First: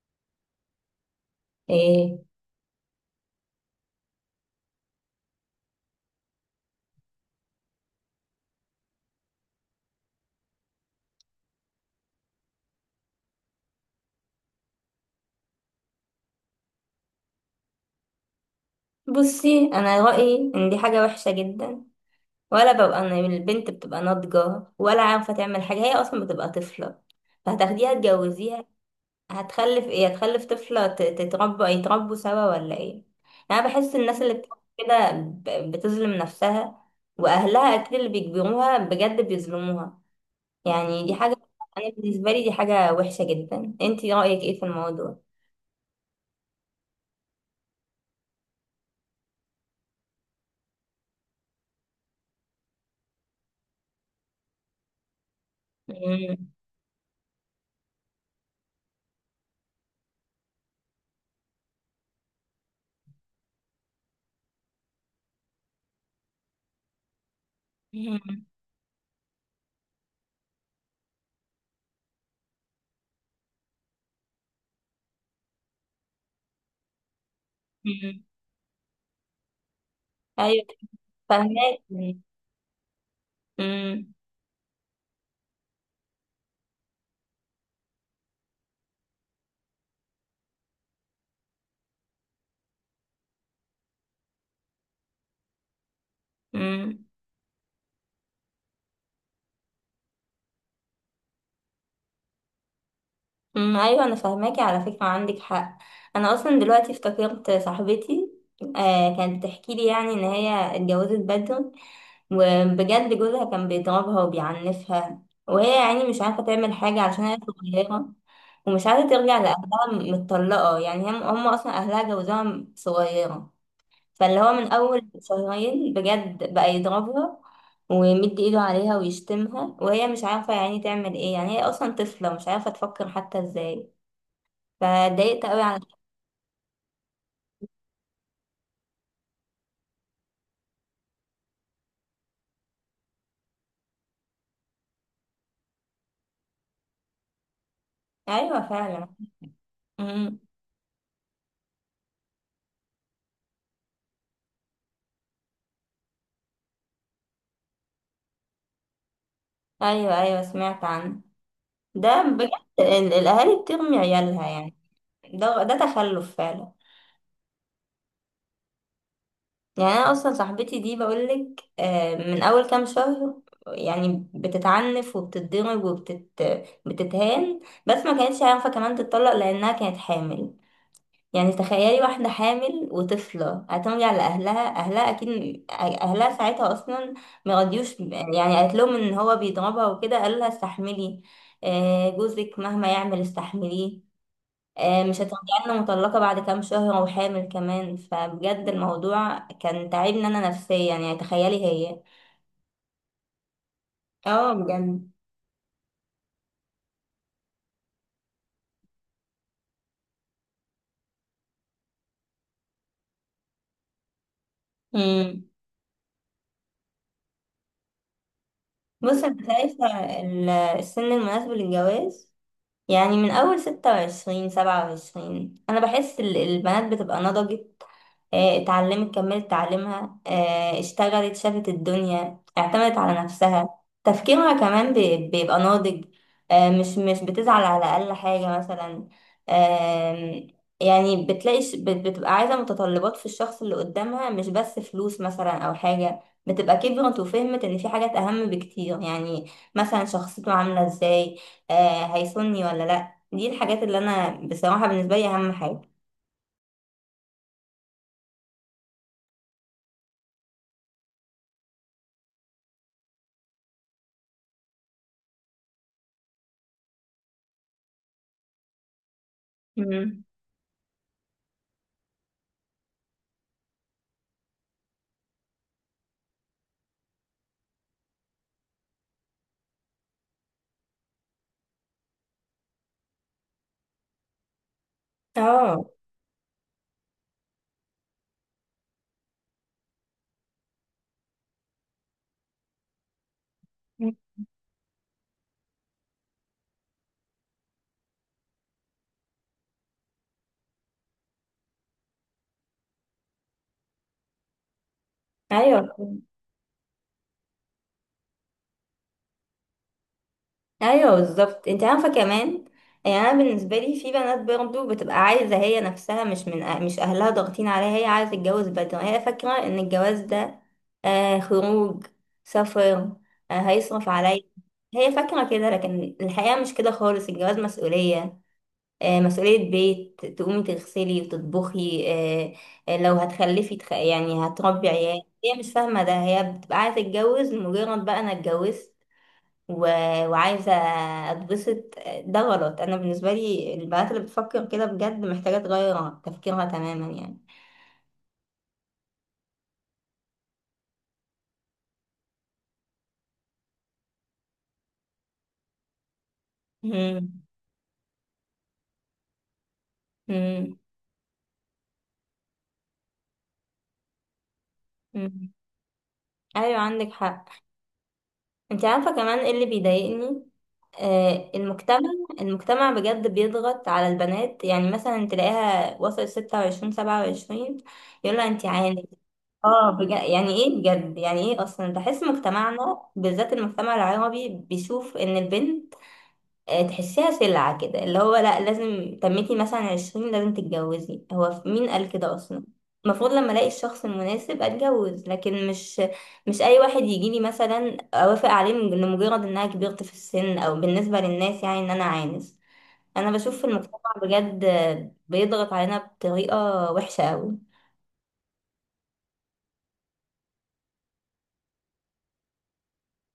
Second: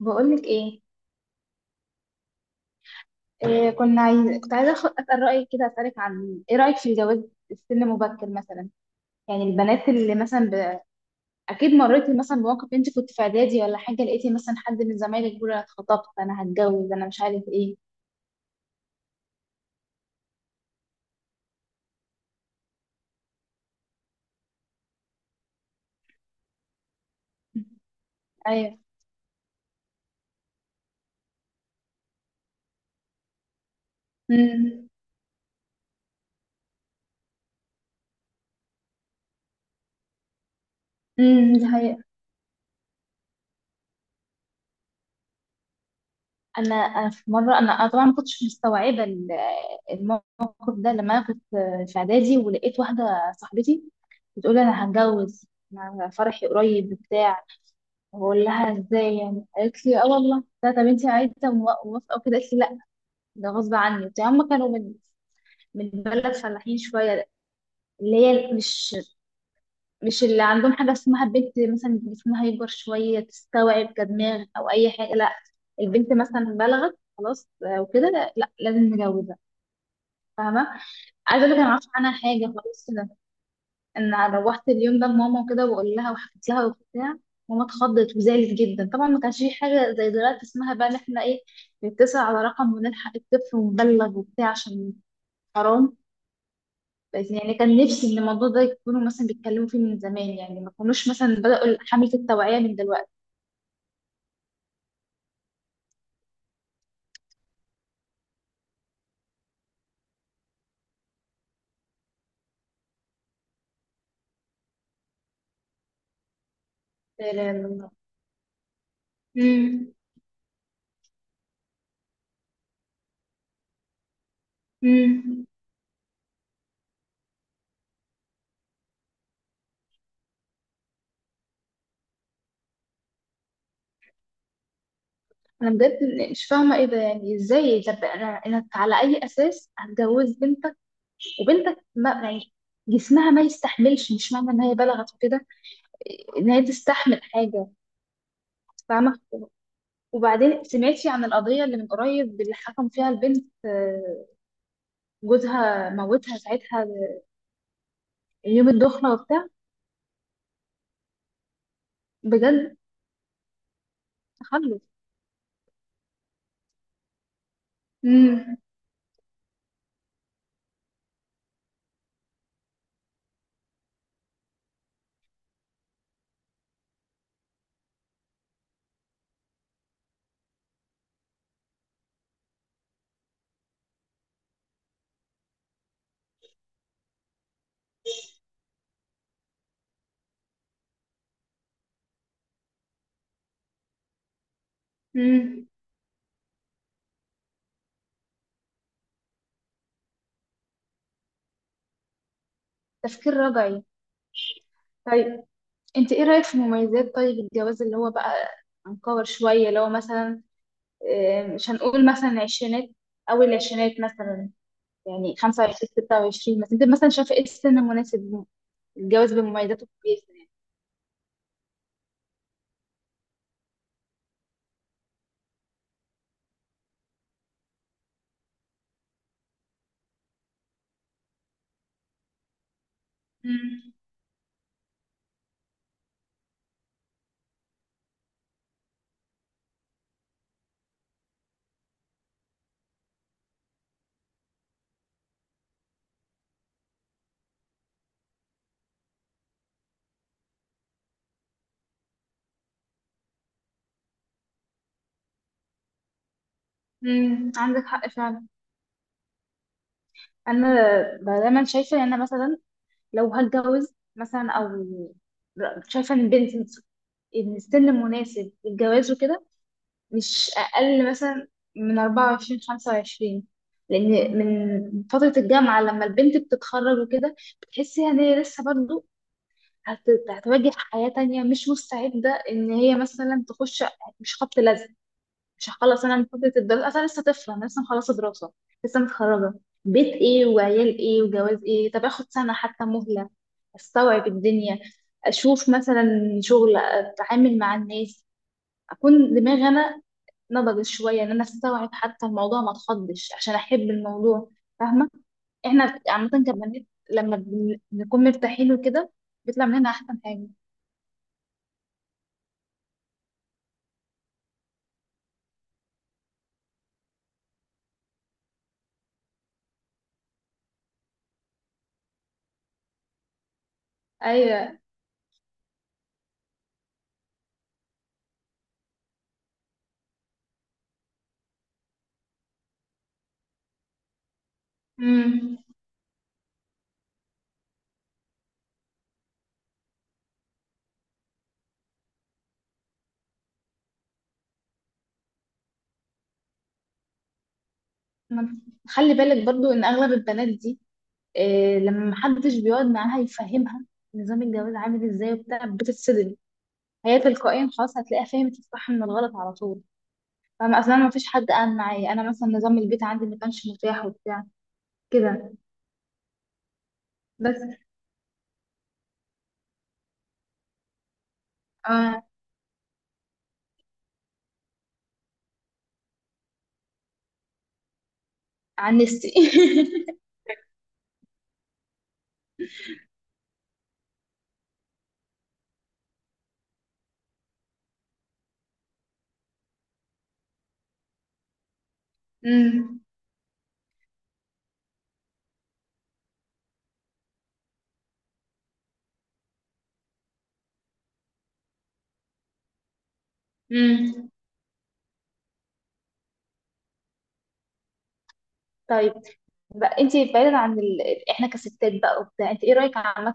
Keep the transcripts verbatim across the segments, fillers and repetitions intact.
بقولك ايه, ايه، إيه كنا عايز... كنت عايزه أخ- اسال رايك كده اسالك عن ايه رايك في الجواز في سن مبكر مثلا. يعني البنات اللي مثلا ب... اكيد مريتي مثلا بموقف انت كنت في اعدادي ولا حاجه، لقيتي مثلا حد من زمايلك بيقول انا اتخطبت انا هتجوز انا مش عارف ايه. بصي انا رايي ان دي حاجه وحشه جدا. ولا ببقى انا البنت بتبقى ناضجه ولا عارفه تعمل حاجه، هي اصلا بتبقى طفله، فهتاخديها تجوزيها. ايوه. هتخلف ايه؟ هتخلف طفله ت- تتربى، يتربوا سوا ولا ايه؟ يعني انا بحس الناس اللي بتعمل امم. كده ب- بتظلم نفسها، واهلها اكيد اللي بيجبروها بجد بيظلموها. يعني دي حاجه، امم، دي انا حقيقة. بالنسبه لي دي حاجه وحشه جدا. انتي رايك ايه في الموضوع؟ انا انا في مره انا أنا طبعا ما كنتش مستوعبه ال- الموقف ده، لما انا كنت في اعدادي ولقيت واحده صاحبتي بتقول لي انا هتجوز. أنا فرحي مم. قريب بتاع، بقول لها ازاي، يعني قالت لي اه والله لا، طب انت عايزه مو- موافقه وكده، قالت لي لا ده غصب عني وبتاع. هم كانوا من من بلد فلاحين شويه، اللي مم. هي مش مش اللي عندهم حاجه اسمها بنت مثلا جسمها يكبر شويه تستوعب كدماغ او اي حاجه، لا البنت مثلا بلغت خلاص آه، مم. وكده لا لازم نجوزها. ايوه. فاهمه. عايزه اقول لك انا ما اعرفش عنها فاهمك. حاجه خلاص. امم. ان أنا روحت اليوم ده لماما وكده واقول لها وحكيت لها وبتاع. ماما اتخضت وزعلت جدا، طبعا ما كانش في حاجه زي دلوقتي اسمها بقى ان احنا ايه نتصل على رقم ونلحق الطفل ونبلغ وبتاع، عشان حرام. امم. بس يعني كان نفسي ان الموضوع ده يكونوا مثلا بيتكلموا فيه من زمان، يعني ما كانوش مثلا بدأوا حملة التوعية من دلوقتي. أمم، ايوه انا فاهماكي على فكره، عندك حق. انا اصلا دلوقتي افتكرت صاحبتي، آه كانت بتحكي لي يعني ان هي اتجوزت بدري، وبجد جوزها كان بيضربها وبيعنفها، وهي يعني مش عارفه تعمل حاجه عشان لا هي لا لا. صغيره، ومش عارفه ترجع لاهلها، امم. متطلقه يعني. هم هم اصلا اهلها جوزها صغيره، فاللي هو من أول امم. شهرين بجد بقى يضربها ويمد ايده عليها ويشتمها، وهي مش عارفة يعني تعمل ايه. يعني هي أصلا طفلة مش عارفة تفكر حتى ازاي. فاتضايقت قوي انا على… بجد مش فاهمه ايه ده، يعني ازاي؟ طب انا انا على اي اساس هتجوز بنت وبنتك، ما يعني جسمها ما يستحملش. مش معنى ان هي بلغت وكده ان هي تستحمل حاجه. أيوة فعلا. فاهمه. أمم. وبعدين سمعتي عن القضيه اللي من قريب اللي حكم فيها البنت آه، جوزها موتها ساعتها يوم الدخله وبتاع. أيوة أيوة سمعت عنه، ده بجد. بجد. ال- الأهالي بترمي عيالها يعني، تخلف. ده ده تخلف فعلا. امم. يعني انا اصلا صاحبتي دي، بقولك آه، من اول كام شهر يعني بتتعنف وبتتضرب وبتت بتتهان، بس ما كانتش عارفه كمان تتطلق لانها كانت حامل. يعني تخيلي واحده حامل وطفله هترجع لاهلها، اهلها اكيد اهلها ساعتها اصلا ما رضيوش يعني. قالت لهم ان هو بيضربها وكده، قالوا لها استحملي، آه، جوزك مهما يعمل استحمليه، آه، مش امم، هترجعلنا مطلقة بعد كام شهر وحامل كمان. فبجد الموضوع كان تعبني أنا نفسيا، يعني تخيلي هي… تفكير رجعي. اه بجد. طيب، انت ايه رايك في مميزات طيب الجواز اللي هو بقى هنكور شويه، اللي هو مثلا آه، مش هنقول مثلا عشرينات، اول العشرينات مثلا، يعني امم. خمسة وعشرين ستة وعشرين مثلا، انت مثلا شايفه ايه السن المناسب بص للجواز أنا شايفة بمميزاته وكويسه يعني؟ ال- السن المناسب للجواز، يعني من أول ستة وعشرين سبعة وعشرين، أنا بحس ال- البنات بتبقى نضجت، آه، اتعلمت كملت تعليمها، آه، اشتغلت شافت الدنيا اعتمدت على نفسها. مم. تفكيرها كمان بي- بيبقى ناضج، آه، مش مش بتزعل على أقل حاجة مثلا. آم، يعني بتلاقي ش- بت- بتبقى عايزة متطلبات في الشخص اللي قدامها، مش بس فلوس مثلا أو حاجة. بتبقى كبرت وفهمت إن في حاجات أهم بكتير، يعني مثلا شخصيته عاملة إزاي، آه، هيسني ولا لأ. دي الحاجات اللي أنا بصراحة بالنسبة لي أهم حاجة. مم، عندك حق فعلا. انا دايما شايفه ان انا مثلا لو هتجوز مثلا او شايفه ان البنت، ان السن المناسب للجواز وكده مم. مش اقل مثلا من اربعة وعشرين خمسه وعشرين. لان من فتره الجامعه لما البنت بتتخرج وكده بتحسي ان هي لسه برضه هت- هتواجه حياة تانية، مش مستعدة ان هي مثلا تخش مش خبط لزق. مش اه. هخلص انا من فترة الدراسة اصلا لسه طفلة، انا لسه مخلصة دراسة، لسه متخرجة، بيت ايه وعيال ايه وجواز ايه؟ طب اخد سنة حتى مهلة استوعب الدنيا، اشوف مثلا شغل، اتعامل مع الناس، اكون دماغي انا نضجت شوية ان انا استوعب حتى الموضوع ما اتخضش، عشان احب الموضوع. فاهمة. ايوه. احنا عامة كبنات لما بن- بنكون مرتاحين وكده بيطلع مننا احسن حاجة. ايوه بالظبط. انت عارفه كمان، يعني انا بالنسبه لي في بنات برضو بتبقى عايزه هي نفسها، مش من أه- مش اهلها ضاغطين عليها، هي عايزه تتجوز بدري. هي فاكره ان الجواز ده آه خروج، سفر، آه هيصرف عليا. ايوه. هي فاكره كده، لكن الحقيقه مش كده خالص. الجواز مسؤوليه، آه مسؤوليه بيت، تقومي تغسلي وتطبخي، آه، آه، لو هتخلفي تخ... يعني هتربي عيال. هي امم. مش فاهمه ده، هي بتبقى عايزه تتجوز مجرد بقى انا اتجوزت و... وعايزة اتبسط. ده غلط، انا بالنسبة لي البنات اللي بتفكر كده بجد محتاجة تغير تفكيرها تماما يعني. ما- خلي بالك برضو ان اغلب البنات دي إيه، لما محدش بيقعد معاها يفهمها نظام الجواز عامل ازاي وبتاع بتتصدم. هي مم. تلقائيا خلاص هتلاقيها فهمت الصح من الغلط على طول. مم. فانا اصلا ما فيش حد قال معايا، انا مثلا نظام البيت عندي ما كانش متاح وبتاع كده. مم. ايوه عندك حق. بس. انت عارفة كمان ايه اللي بيضايقني؟ آه، المجتمع. آه. المجتمع بجد بيضغط على البنات، يعني مثلا تلاقيها وصلت ستة وعشرين سبعة وعشرين، يقولها انت عن عاني. نفسي اه بجد، يعني ايه بجد يعني ايه؟ اصلا بحس مجتمعنا بالذات المجتمع العربي بيشوف ان البنت، آه، تحسيها سلعة كده، اللي هو لا لازم تميتي مثلا عشرين لازم تتجوزي. هو ف- مين قال كده أصلا؟ امم. المفروض لما ألاقي الشخص المناسب أتجوز، لكن مش مش أي واحد يجيلي مثلا أوافق عليه من- لمجرد إنها كبرت في السن، أو بالنسبة للناس يعني إن أنا عانس. أنا بشوف في المجتمع امم. بجد آه، بيضغط علينا بطريقة وحشة أوي. طيب، بقى انت بعيدا عن ال... احنا كستات بقى وبتاع، انت ايه رايك عامه،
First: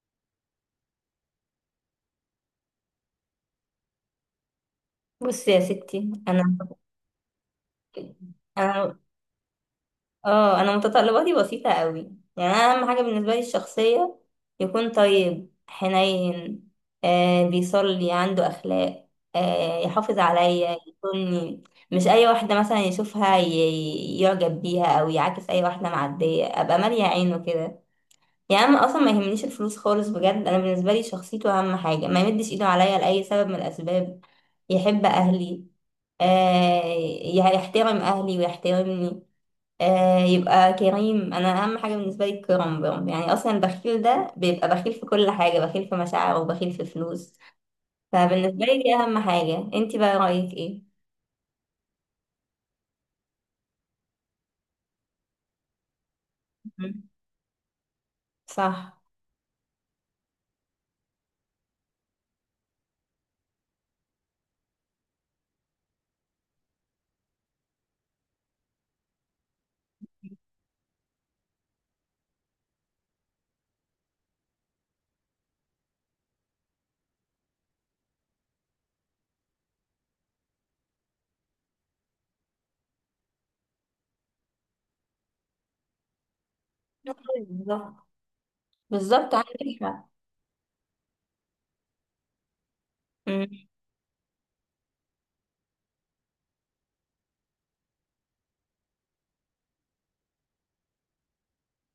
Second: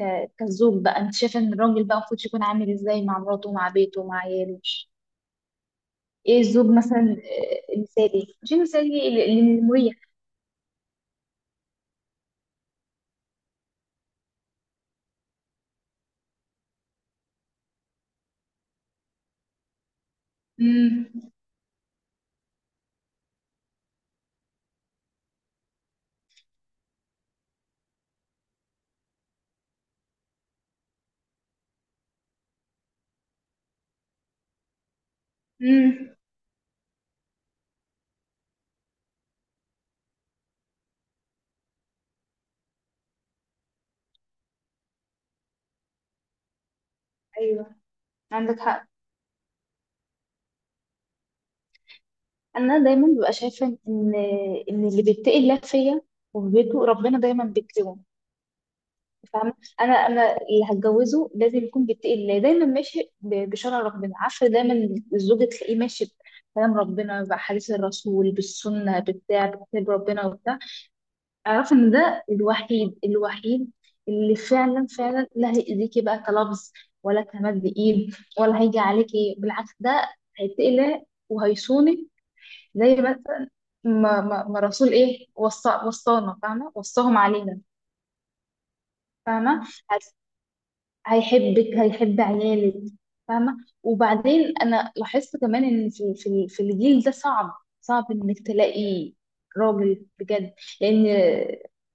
ك... كزوج بقى، انت شايفه ان الراجل بقى المفروض يكون عامل ازاي مع مراته مع بيته مع عياله؟ بصي يا ستي، ايه أنا الزوج مثلا آه، المثالي مش أنا المثالي ال- ال- المريح. اه انا متطلباتي بسيطة قوي. يعني انا اهم حاجة بالنسبة لي الشخصية، يكون طيب حنين، آه بيصلي عنده اخلاق، آه يحافظ عليا، يكون امم. مش اي واحدة مثلا يشوفها ي- يعجب بيها او يعاكس اي واحدة معدية، ابقى مالية عينه كده. يعني انا اصلا ما يهمنيش الفلوس خالص، بجد انا بالنسبة لي شخصيته اهم حاجة، ما يمدش ايده عليا لأي سبب من الاسباب، يحب اهلي، امم. آه، يحترم اهلي ويحترمني، آه يبقى كريم. انا اهم حاجه بالنسبه لي الكرم برم، يعني اصلا البخيل ده بيبقى بخيل في كل حاجه، بخيل في مشاعره وبخيل في فلوس. ايوه، عندك فبالنسبه لي حق. دي اهم حاجه. انتي بقى رايك ايه؟ انا دايما ببقى شايفه ان ان اللي بيتقي الله فيا وفي بيته مم. ربنا دايما بيكرمه. صح. فاهمة. انا انا اللي هتجوزه لازم يكون بيتقي الله، دايما ماشي ب- بشرع ربنا، عارفة؟ دايما الزوج تلاقيه ماشي بكلام ربنا، بحديث الرسول، بالسنة بتاع، بكتاب ربنا وبتاع. اعرف ان ده الوحيد الوحيد اللي فعلا فعلا لا هيأذيكي بقى كلفظ ولا كمد ايد، ولا هيجي عليكي بالعكس، ده هيتقي الله وهيصونك. زي مثلا ما, ما, ما الرسول ايه وصى، وصانا، فاهمة؟ وصاهم علينا. بالظبط، بالظبط عندك فاهمة. حق. هيحبك، هيحب عيالك. مم. فاهمة. وبعدين أنا لاحظت كمان إن في في في الجيل ده صعب، صعب إنك تلاقي راجل بجد. لأن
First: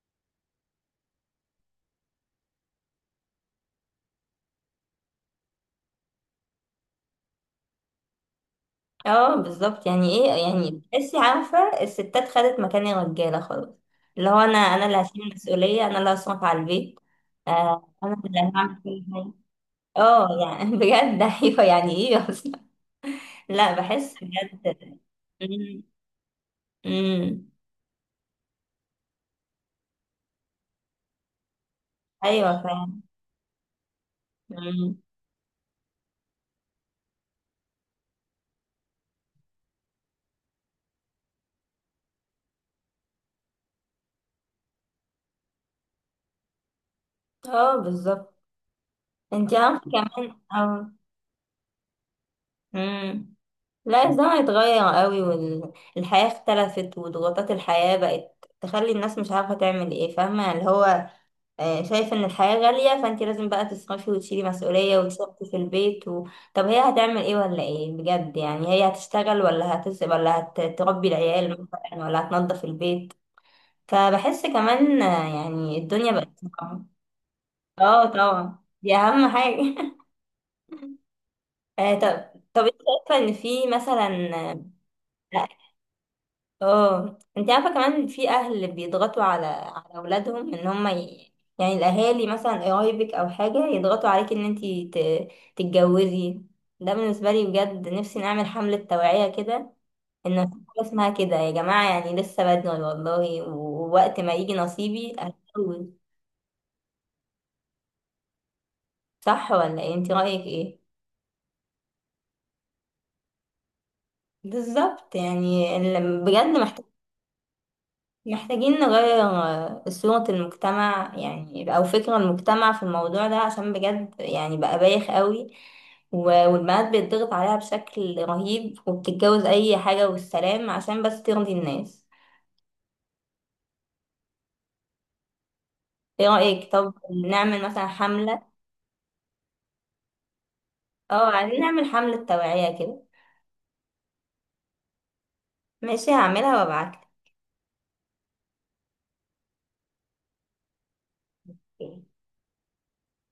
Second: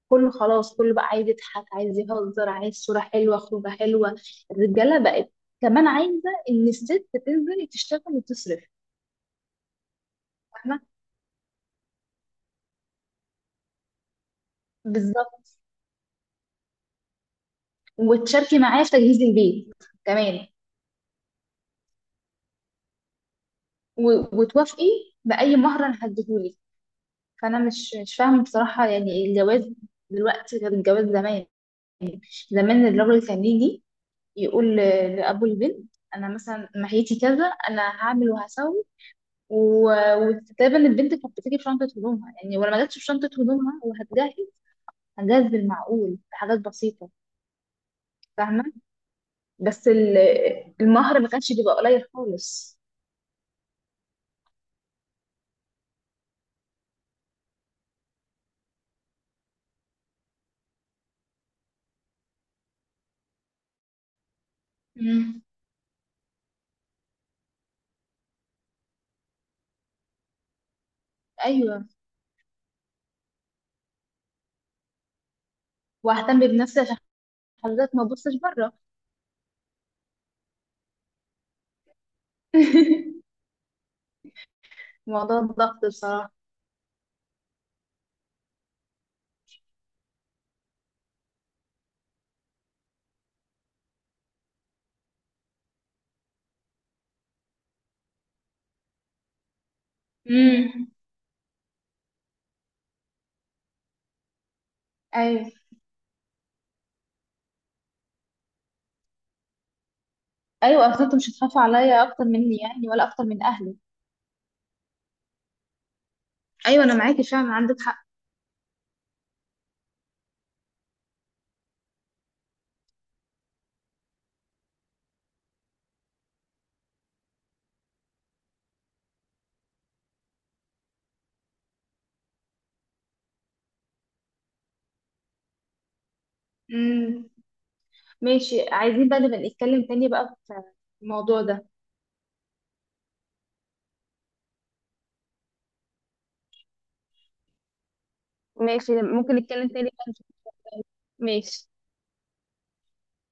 كله خلاص، كله بقى عايز يضحك، عايز يهزر، عايز صورة حلوة، خروجة حلوة. الرجالة بقت كمان عايزة إن الست تنزل تشتغل وتصرف. اه بالظبط، يعني ايه يعني فاهمة. بتحسي، عارفه الستات خدت مكان الرجاله خلاص. اللي هو انا انا اللي هشيل بالظبط. المسؤوليه، انا اللي هصرف على البيت، آه انا اللي وتشاركي هعمل معايا في كل تجهيز حاجه. البيت اه كمان، يعني بجد ايوه يعني ايه اصلا. لا بحس و- وتوافقي بجد. بأي مهر مم. أنا هديهولك. مم. فانا مش مش فاهمه بصراحه، يعني الجواز دلوقتي غير الجواز زمان. ايوه زمان فعلا. الراجل كان يجي يقول مم. ل- لابو البنت انا مثلا محيتي كذا، انا هعمل وهسوي، و- وتقريبا البنت كانت بتيجي بشنطه هدومها، يعني ولما جاتش بشنطه هدومها وهتجهز هتجهز بالمعقول بحاجات بسيطه. اه بالظبط. فاهمه. انت بس عارفه ال- كمان اه. المهر ما كانش بيبقى قليل خالص. مم. لا الزمن اتغير قوي، والحياه اختلفت، وضغوطات الحياه بقت تخلي الناس مش عارفه تعمل ايه. فاهمه اللي هو، آه، شايف ان الحياه غاليه، فانت لازم بقى تصرفي وتشيلي مسؤوليه مم. وتصرفي في البيت و... طب هي هتعمل ايه ولا ايه بجد؟ يعني هي هتشتغل، ولا هتس ولا هتربي العيال ايوه، مثلا، ولا هتنظف البيت؟ فبحس كمان آه، يعني الدنيا بقت واهتم بنفسي صعبة. عشان حضرتك ما اه تبصش طبعا بره. دي اهم حاجة آه، طب طب انت شايفة ان في مثلا… موضوع اه، الضغط بصراحه. آه، انت عارفة كمان في اهل بيضغطوا على على اولادهم ان هم ي... يعني الاهالي مثلا قرايبك او حاجة يضغطوا عليك ان انت ت... تتجوزي. ده بالنسبة لي بجد نفسي نعمل حملة توعية كده، ان في حاجة امم. اسمها كده يا جماعة، يعني لسه بدري والله، ووقت ما يجي نصيبي ايوه. هتجوز. صح ولا ايه؟ انت رأيك ايه؟ ايوه، اصل انت مش هتخاف عليا اكتر مني يعني ولا اكتر من اهلي. بالظبط، يعني ال- بجد ايوه محتاج، انا معاكي فعلا، عندك حق. محتاجين نغير آه، صورة المجتمع يعني، او فكر المجتمع في الموضوع ده، عشان بجد يعني بقى بايخ قوي. و- والبنات بيتضغط عليها بشكل رهيب، وبتتجوز اي حاجة والسلام عشان بس ترضي الناس. ايه رأيك؟ طب امم. نعمل مثلا حملة. ماشي، عايزين بقى نبقى نتكلم تاني بقى في اه الموضوع عايزين ده. نعمل حملة توعية كده، ماشي هعملها وابعتلك. ماشي، ممكن نتكلم تاني بقى. ماشي.